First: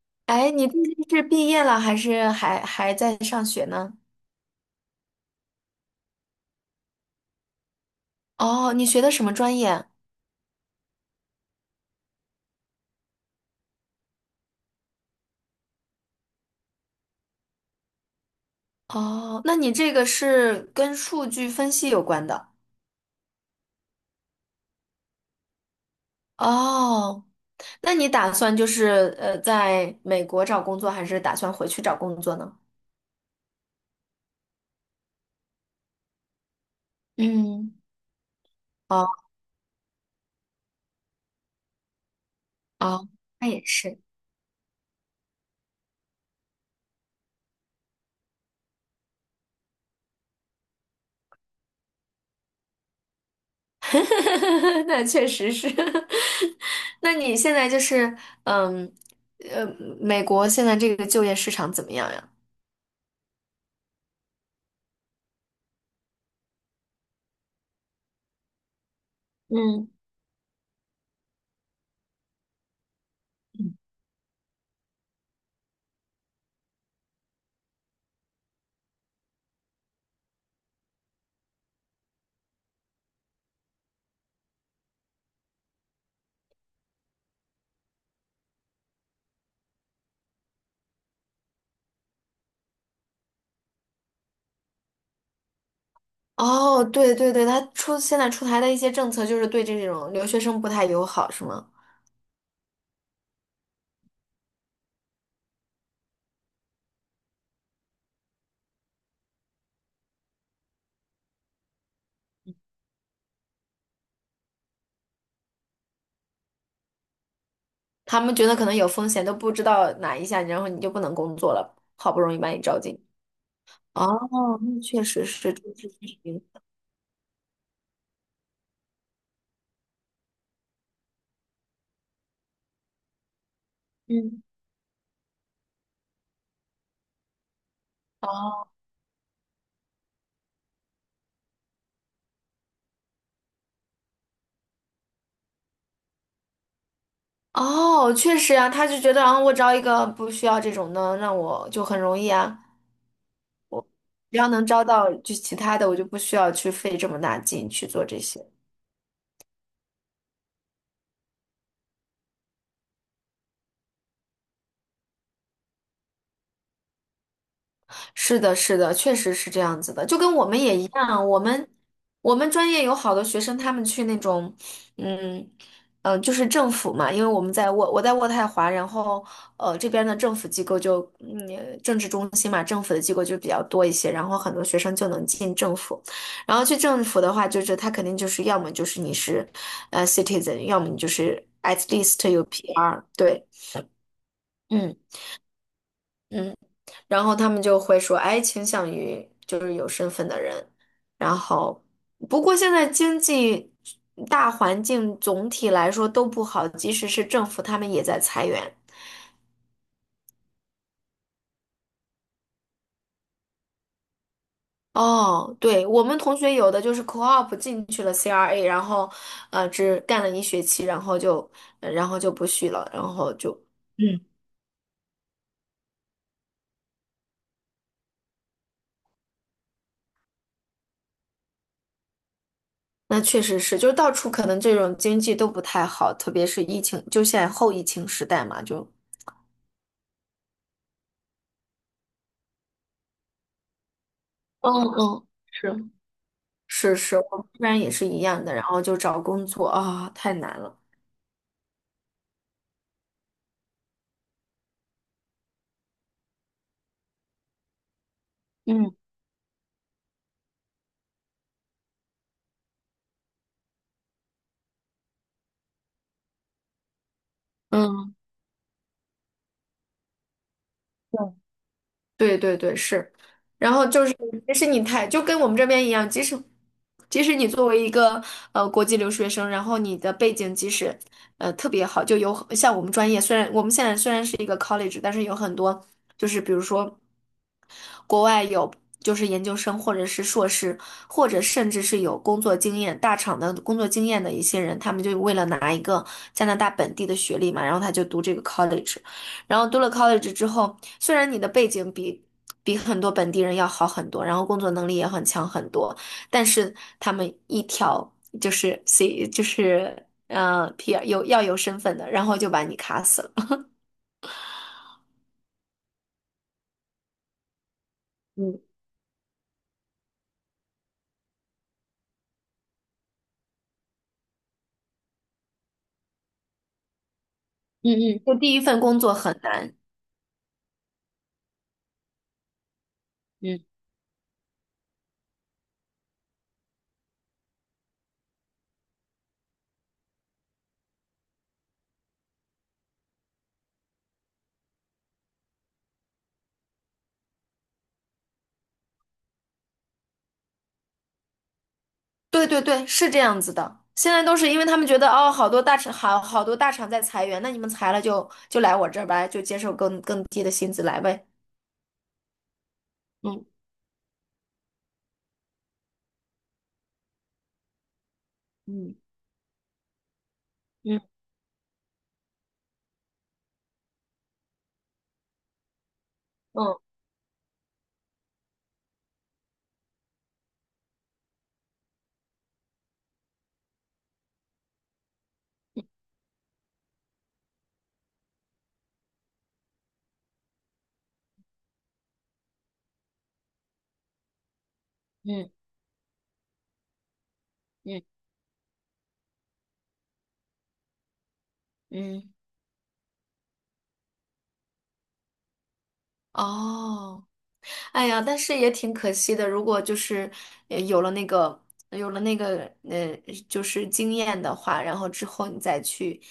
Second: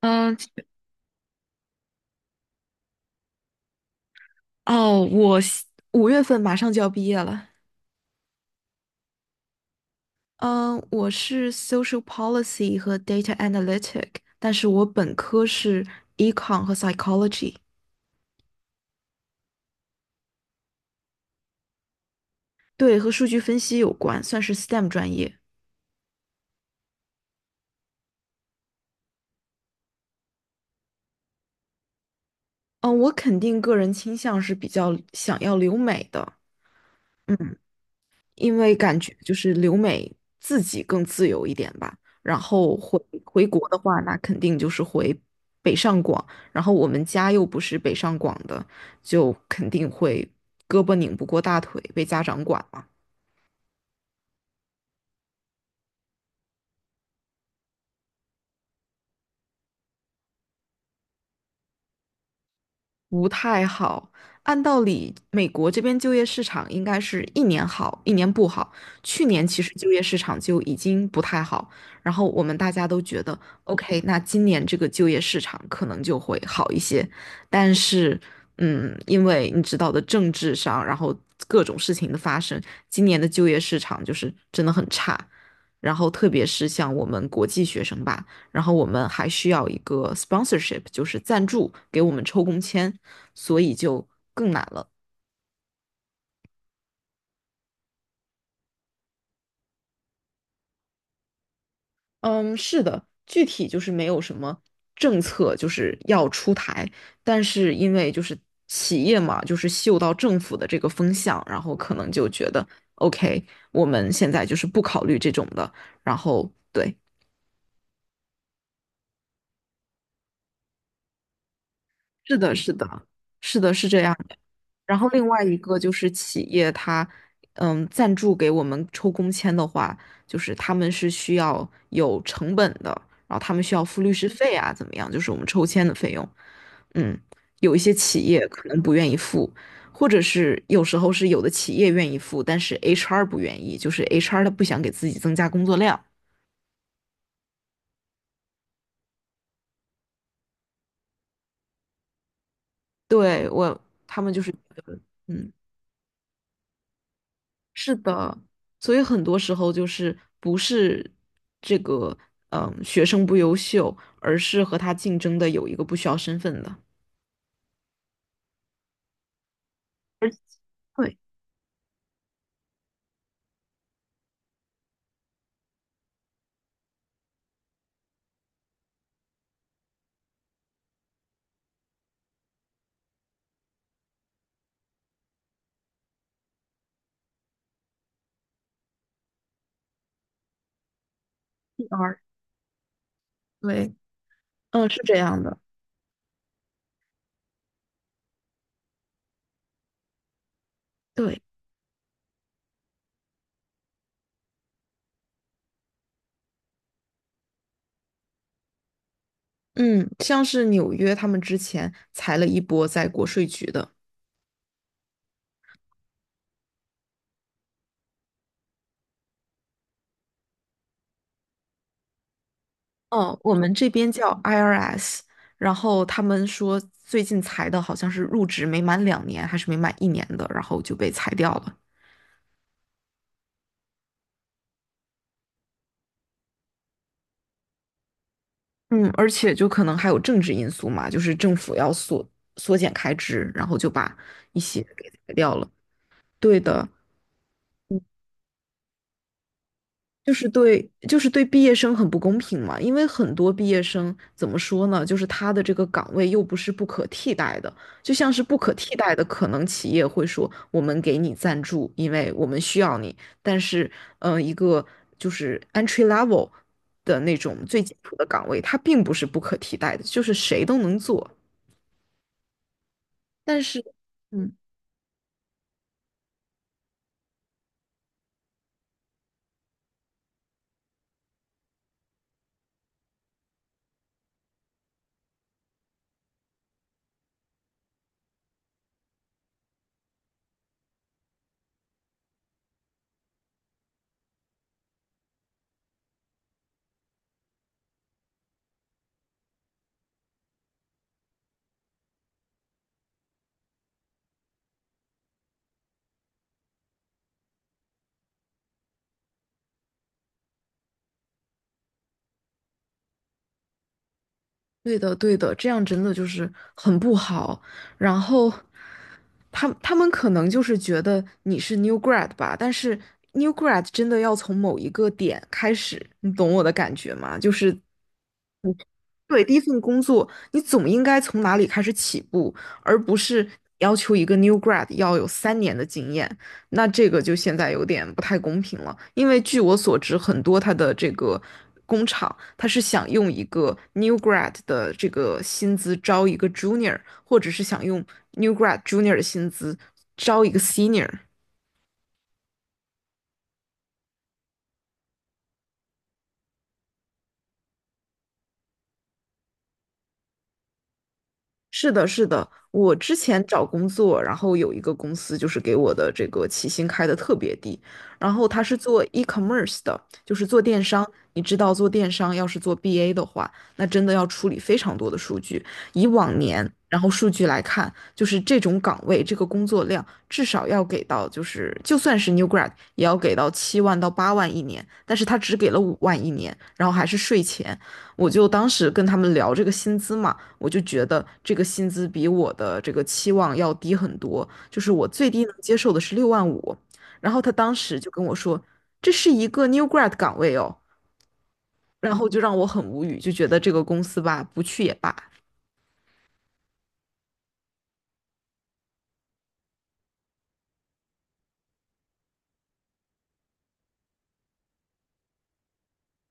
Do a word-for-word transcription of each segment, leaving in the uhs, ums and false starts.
嗯，哎，你最近是毕业了还是还还在上学呢？哦，我西五月份马上就要毕业了。哦，你学的什么专业？嗯，我是 Social Policy 和 Data Analytic，但是我本科是 Econ 和 Psychology，哦，那你这个是跟数据分析有关的。对，和数据分析有关，算是 S T E M 专业。哦，那你打算就是呃，在美国找工作，还是打算回去找工作呢？嗯，我肯定个人倾向是比较想要留美的。嗯。嗯，因为感哦觉就是留美自己更自由一点吧。然后回哦，回那也国的是。话，那肯定就是回北上广。然后我们家又不是北上广的，就肯定会胳膊拧不过大腿，被家长管嘛。那确实是。那你现在就是嗯呃，美国现在这个就业市场怎么样呀？不太好。按道理，美国这边就业市场应该是一年好，一年不好。去年其实嗯。就业市场就已经不太好，然后我们大家都觉得，OK,那今年这个就业市场可能就会好一些。但是，嗯，因为你知道的，政治上，然后各种事情的发生，今年的就业市场就是真的很差。然后，特别是像我们国际学生吧，然后我们还需要一个 sponsorship,就是赞助给我们抽工签，所以就更难了。哦，对对对，他出现在出台的一些政策就是对这种留学生不太友好，是吗？嗯，是的，具体就是没有什么政策就是要出台，但是因为就是企业嘛，就是嗅到政府的这个风向，然后可能就觉得 OK,我们现在就是不考虑这种的，然后对，他们觉得可能有风险，都不知道哪一下，然后你就不能工作了，好不容是易把的，你是招进。的，是的，是这样。哦，那然确后实另外是，一这个是就确是企实业它，嗯，赞助给我们抽工签的话，就是他们是需要有成本的，然后他们需要付律师嗯，费啊，怎么样？就是我们抽签的费用，嗯，有一些企业哦，可能不愿意付，或者是有时候是有的企业愿意付，但是 H R 不愿意，就是 H R 他不想给自己增加工作量，哦，确实啊，他就觉得，啊，我招一个不需要这种的，那我就很容易啊，对，我，他们只就要是，能招到就嗯，其他的，我就不需要去费这么大劲去是做这的，些。所以很多时候就是不是这个嗯学生不优秀，而是和他竞争的有一个不需要身份的。是的，是的，确实是这样子的，就跟我们也一对样，我们我们专业有好多学生，他们去那种，嗯嗯、呃就是政府嘛，因为我们在渥我在渥太华，然后呃这边的政府机构就嗯政治中心嘛，政府的机构就比较多一些，然后很多学生就能进政府，然后去政府的话，就是他肯定就是要么就是你是呃 citizen，要么你就是 at ，P R,least 有 P R，对，对，嗯，嗯是这样的。嗯。然后他们就会说，哎，倾向于就是有身份的人。然对，后，不过现在经济大环境总体来说都不好，即使是政府，他们也在裁员。嗯，像是纽约他们之前裁了一波在国税局的，哦，对，我们同学有的就是 co-op 进去了 C R A，然后，呃，只干了一学期，然后就，呃然后就不续了，然后哦，就，我们这边嗯，叫 I R S,然后他们说最近裁的好像是入职没满两年还是没满一年的，然后就被裁掉了。那确实是，就是到处可能这种经济都不太好，特别是疫情，就现在后疫情时代嘛，就，嗯，而且就可能还有政治因素嘛，就是政府要缩缩减开支，然后就把一嗯些给嗯。裁掉了。是。对的，是是，我们这边也是一样的，然后就找工作啊，就太是难了。对，就是对，毕业生很不公平嘛，因为很多毕业生怎么说呢，就是他的这个岗位又不是不可替代的，就像是不可替嗯代的，可能企业会说我们给你赞助，因为我们需要你，但是，嗯、呃一个就是 entry level 的那种最基嗯，础的岗位，它并不是不可替代的，就是谁都能做。对，对对对，是。但然是，后就是，即嗯，使你太，就跟我们这边一样，即使即使你作为一个呃国际留学生，然后你的背景即使呃特别好，就有像我们专业，虽然我们现在虽然是一个 college，但是有很多就是比如说。国外有就是研究生或者是硕士，或者甚至是有工作经验、大厂的工作经验的一些人，他们就为了拿一个加拿大本地的学历嘛，然后他就读这个 college，然后读了 college 之后，虽然你的背景比比很多本地人要好很多，然后工作能力也很强很多，但是他们一条就是 C 就是呃 P R 有要有身份的，然后就把你卡死了。对的，对的，这样真的就是很不好。然后，嗯他他们可能就是觉得你是 new grad 吧，但是 new grad 真的要从某一个点开始，你懂我的感觉吗？就是嗯嗯就第一份工作很对，第一难。份工作，你总应该从哪里开始起步，而不是嗯。要求一个 new grad 要有三年的经验。那这个就现在有点不太公平了，因为据我所知，很多他的这个工厂，他是想用一个 new grad 的这个薪资招一个 junior,或者是想用 new grad junior 的薪资招一个 senior。对对对，是这样子的。现在都是因为他们觉得哦，好多大厂好好多大厂在裁员，那你们裁了就就来我这儿吧，就接受更更低的薪资来呗。是的，是的，我之前嗯找工作，然后有一个公司就是给我的这个起薪开的特别低，然后他是嗯做 e-commerce 的，就是做电商。嗯你知道做电商要是做 B A 的话，那真的要处理非常多的数据。以往年，然后数据来看，就是这种岗位这个工作量至少要给到，就是就算是 new grad 也要给到七万到八万一年，但是他只给了五万一年，然后还是税前，我就当时跟他们聊这个薪资嘛，我就觉得这个薪资比我的这个期望要低很多，就是我最低嗯能接受的是六万五。然后他当嗯时嗯就跟我说，这是一个 new grad 岗位哦，然后嗯。就让我很无语，就觉得这个公司吧，不去也罢。哦，哎呀，但是也挺可惜的。如果就是呃有了那个有了那个呃，就是经验的话，然后之后你再去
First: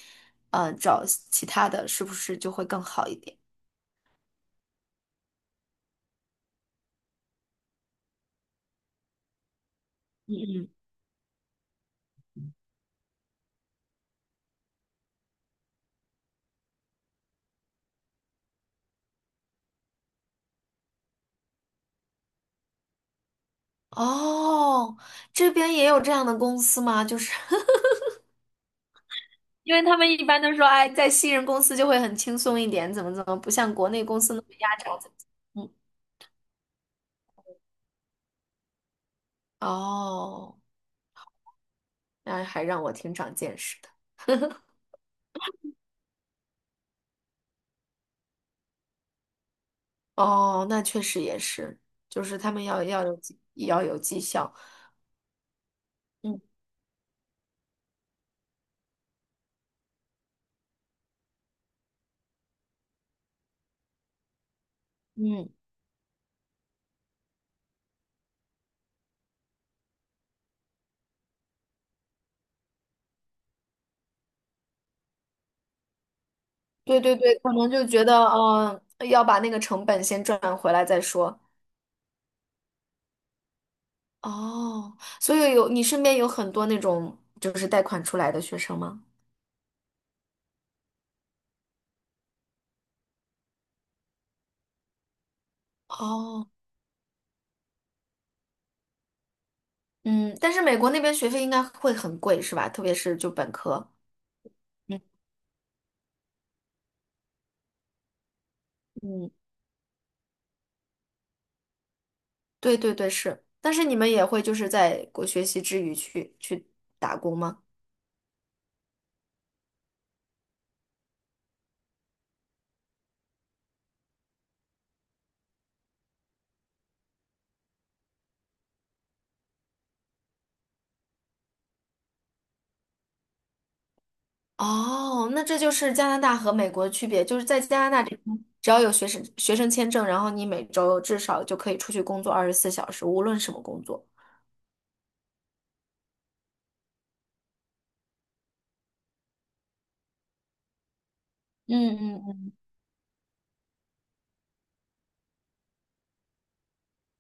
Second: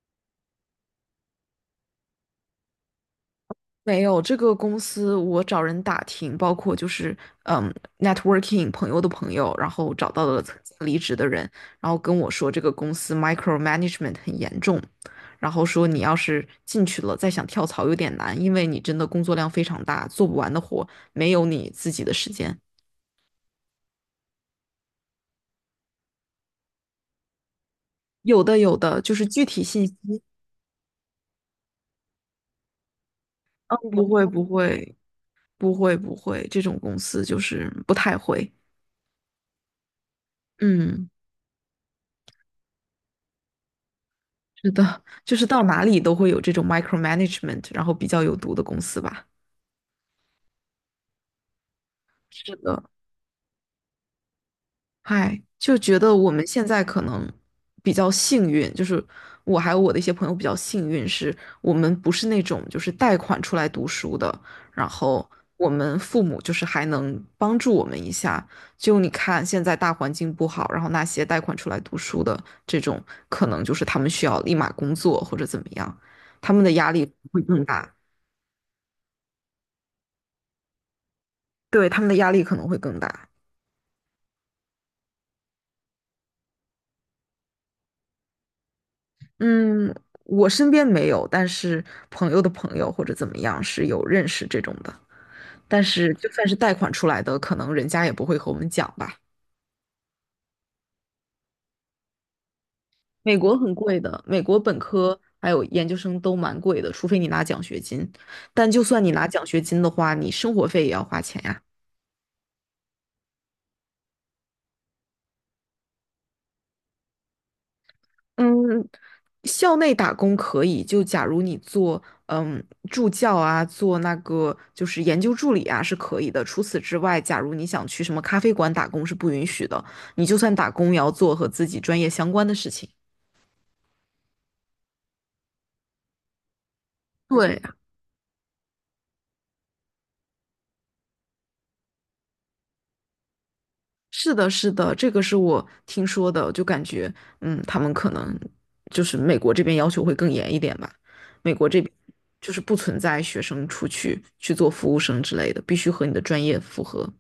呃找其他的，是不是就会更好一点？没有，这个公司我找人打听，包括就是嗯，networking 朋友的朋友，然后找到嗯了曾嗯。经离职的人，然后跟我说这个公司 micromanagement 很严重，然后说你要是进去了再想跳槽有点难，因为你真的工作量非常大，做不完的活，没有你自己的时间。哦，这边也有这样的公司吗？就是 有的有的，就是具体因为信他息们一般都说，哎，在新人公司就会很轻松一点，怎么怎么，不像国内不公会司那不么压会榨，怎么怎么不嗯，会不会，这种公司就是不太会，哦，嗯。那还让我挺长见识的。是的，就是到哪里都会有这种 micromanagement,然后比较有毒的公司吧。哦，那确实也是，就是他是们的，要要有绩也要有绩效。嗨，就觉得我嗯们现在可能比较幸运，就是我还有我的一些朋友比较幸运，是我们不是那种就是贷款出来读书的，然后嗯，我们父母就是还能帮助我们一下。就你看现在大环境不好，然后那些贷款出来读书的这种，可能就是他们需要立马工作或者怎么样，他们的压对力对对，会可更能就大。觉得，嗯、要把那个成本先赚回来再说。对，他们的压力可能会更大。哦，所以有你身边有很多那种就是贷款出来的学生吗？嗯，我身边没有，但是朋友的朋友或者怎么样是有认识这种的。但是就算哦。是贷款出来的，可能人家也不会和我们讲吧。嗯，但是美国那边学费应该会很贵，是吧？特别是就美本国很科。贵的，美国本嗯，科还有研究生都蛮贵的，除非你拿奖学金。但就算你拿嗯，奖学金的话，你生活费也要花钱呀。对对对，是。但是你们也会就是在国学习之余去去打工吗？嗯，校内打工可以，就假如你做嗯助教啊，做那个就是研究助理啊是可以的。除此之外，假如你想去什么咖啡馆打工是不允许的，你就算打工也要做和自己专业相关的事情。哦，那这就是加拿大和美国的区别，就是在对，加拿大这边，只要有学生学生签证，然后你每周至少就可以出去工作二十四小时，无论什么工作。是的，是的，这个是我听说的，就感觉嗯，他们可能就是美国这边要求会更严一点吧。美国这边嗯嗯就嗯，是不存在学生出去去做服务生之类的，必须和你的专业符合。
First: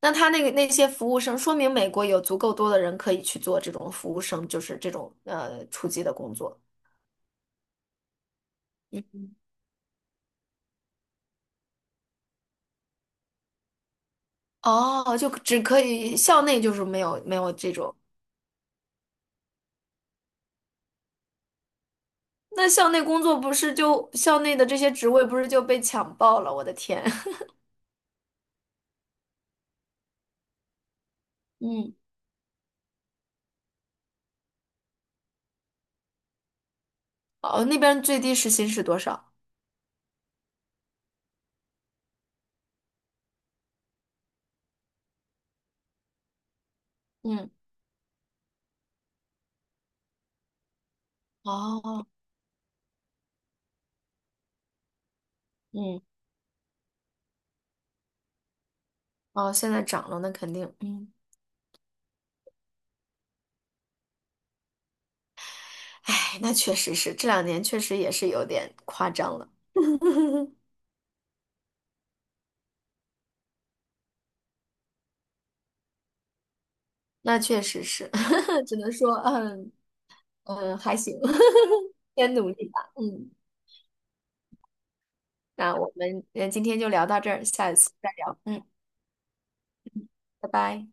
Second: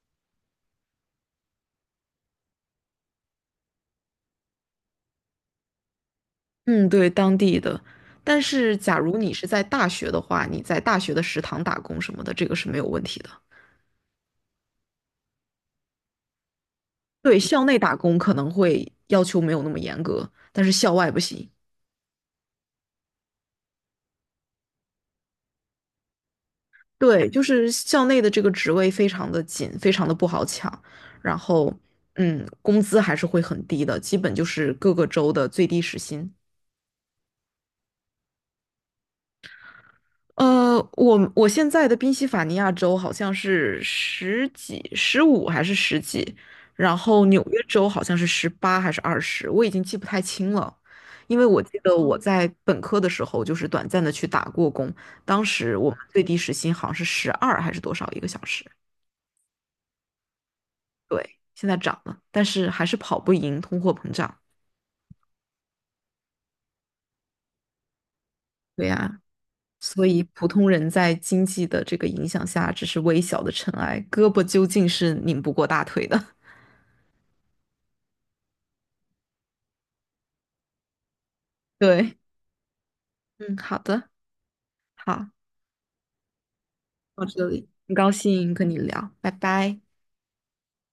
那他那个那些服务生，说明美国有足够多的人可以去做这种服务生，就是这种呃初级的工作。嗯，对，当地的。但是，假如你是在大学的话，你在大学的食堂打工什么的，这个是没有问题的。哦，就只可以校内就是没有没对，有校这内种，打工可能会要求没有那么严格，但是校外不行。那校内工作不是就校内的这些职位不是就被抢爆了？我的天，对，就是校内的这个职位非常的紧，非常的不好抢，然 后，嗯，嗯，工资还是会很低的，基本就是各个州的最低时薪。哦，那边最低时薪是多少？呃，我我现在的宾夕法尼亚州好像是十几、十五还是十几，然后纽嗯，约州好像是十八还是二十，我已经记不太清了，因为我记得哦，我在本科的时候就是短暂的去打过工，当时我们嗯，最低时薪好像是十二还是多少一个小时，哦，现在涨了，那肯定，嗯，对，现在涨了，但是还是跑不赢通货膨胀。哎，那确实是这两年确实也是有点对夸呀，张了，所以 普通人在经济的这个影响下只是微小的尘埃，胳膊究竟是拧不过大腿的。那确实是，只能说，嗯嗯，还行，对。先努力吧，嗯，嗯，好的，好，那我们呃今天就聊到到这儿，这里，下一次很高再聊，兴嗯，跟你聊，拜拜。拜拜。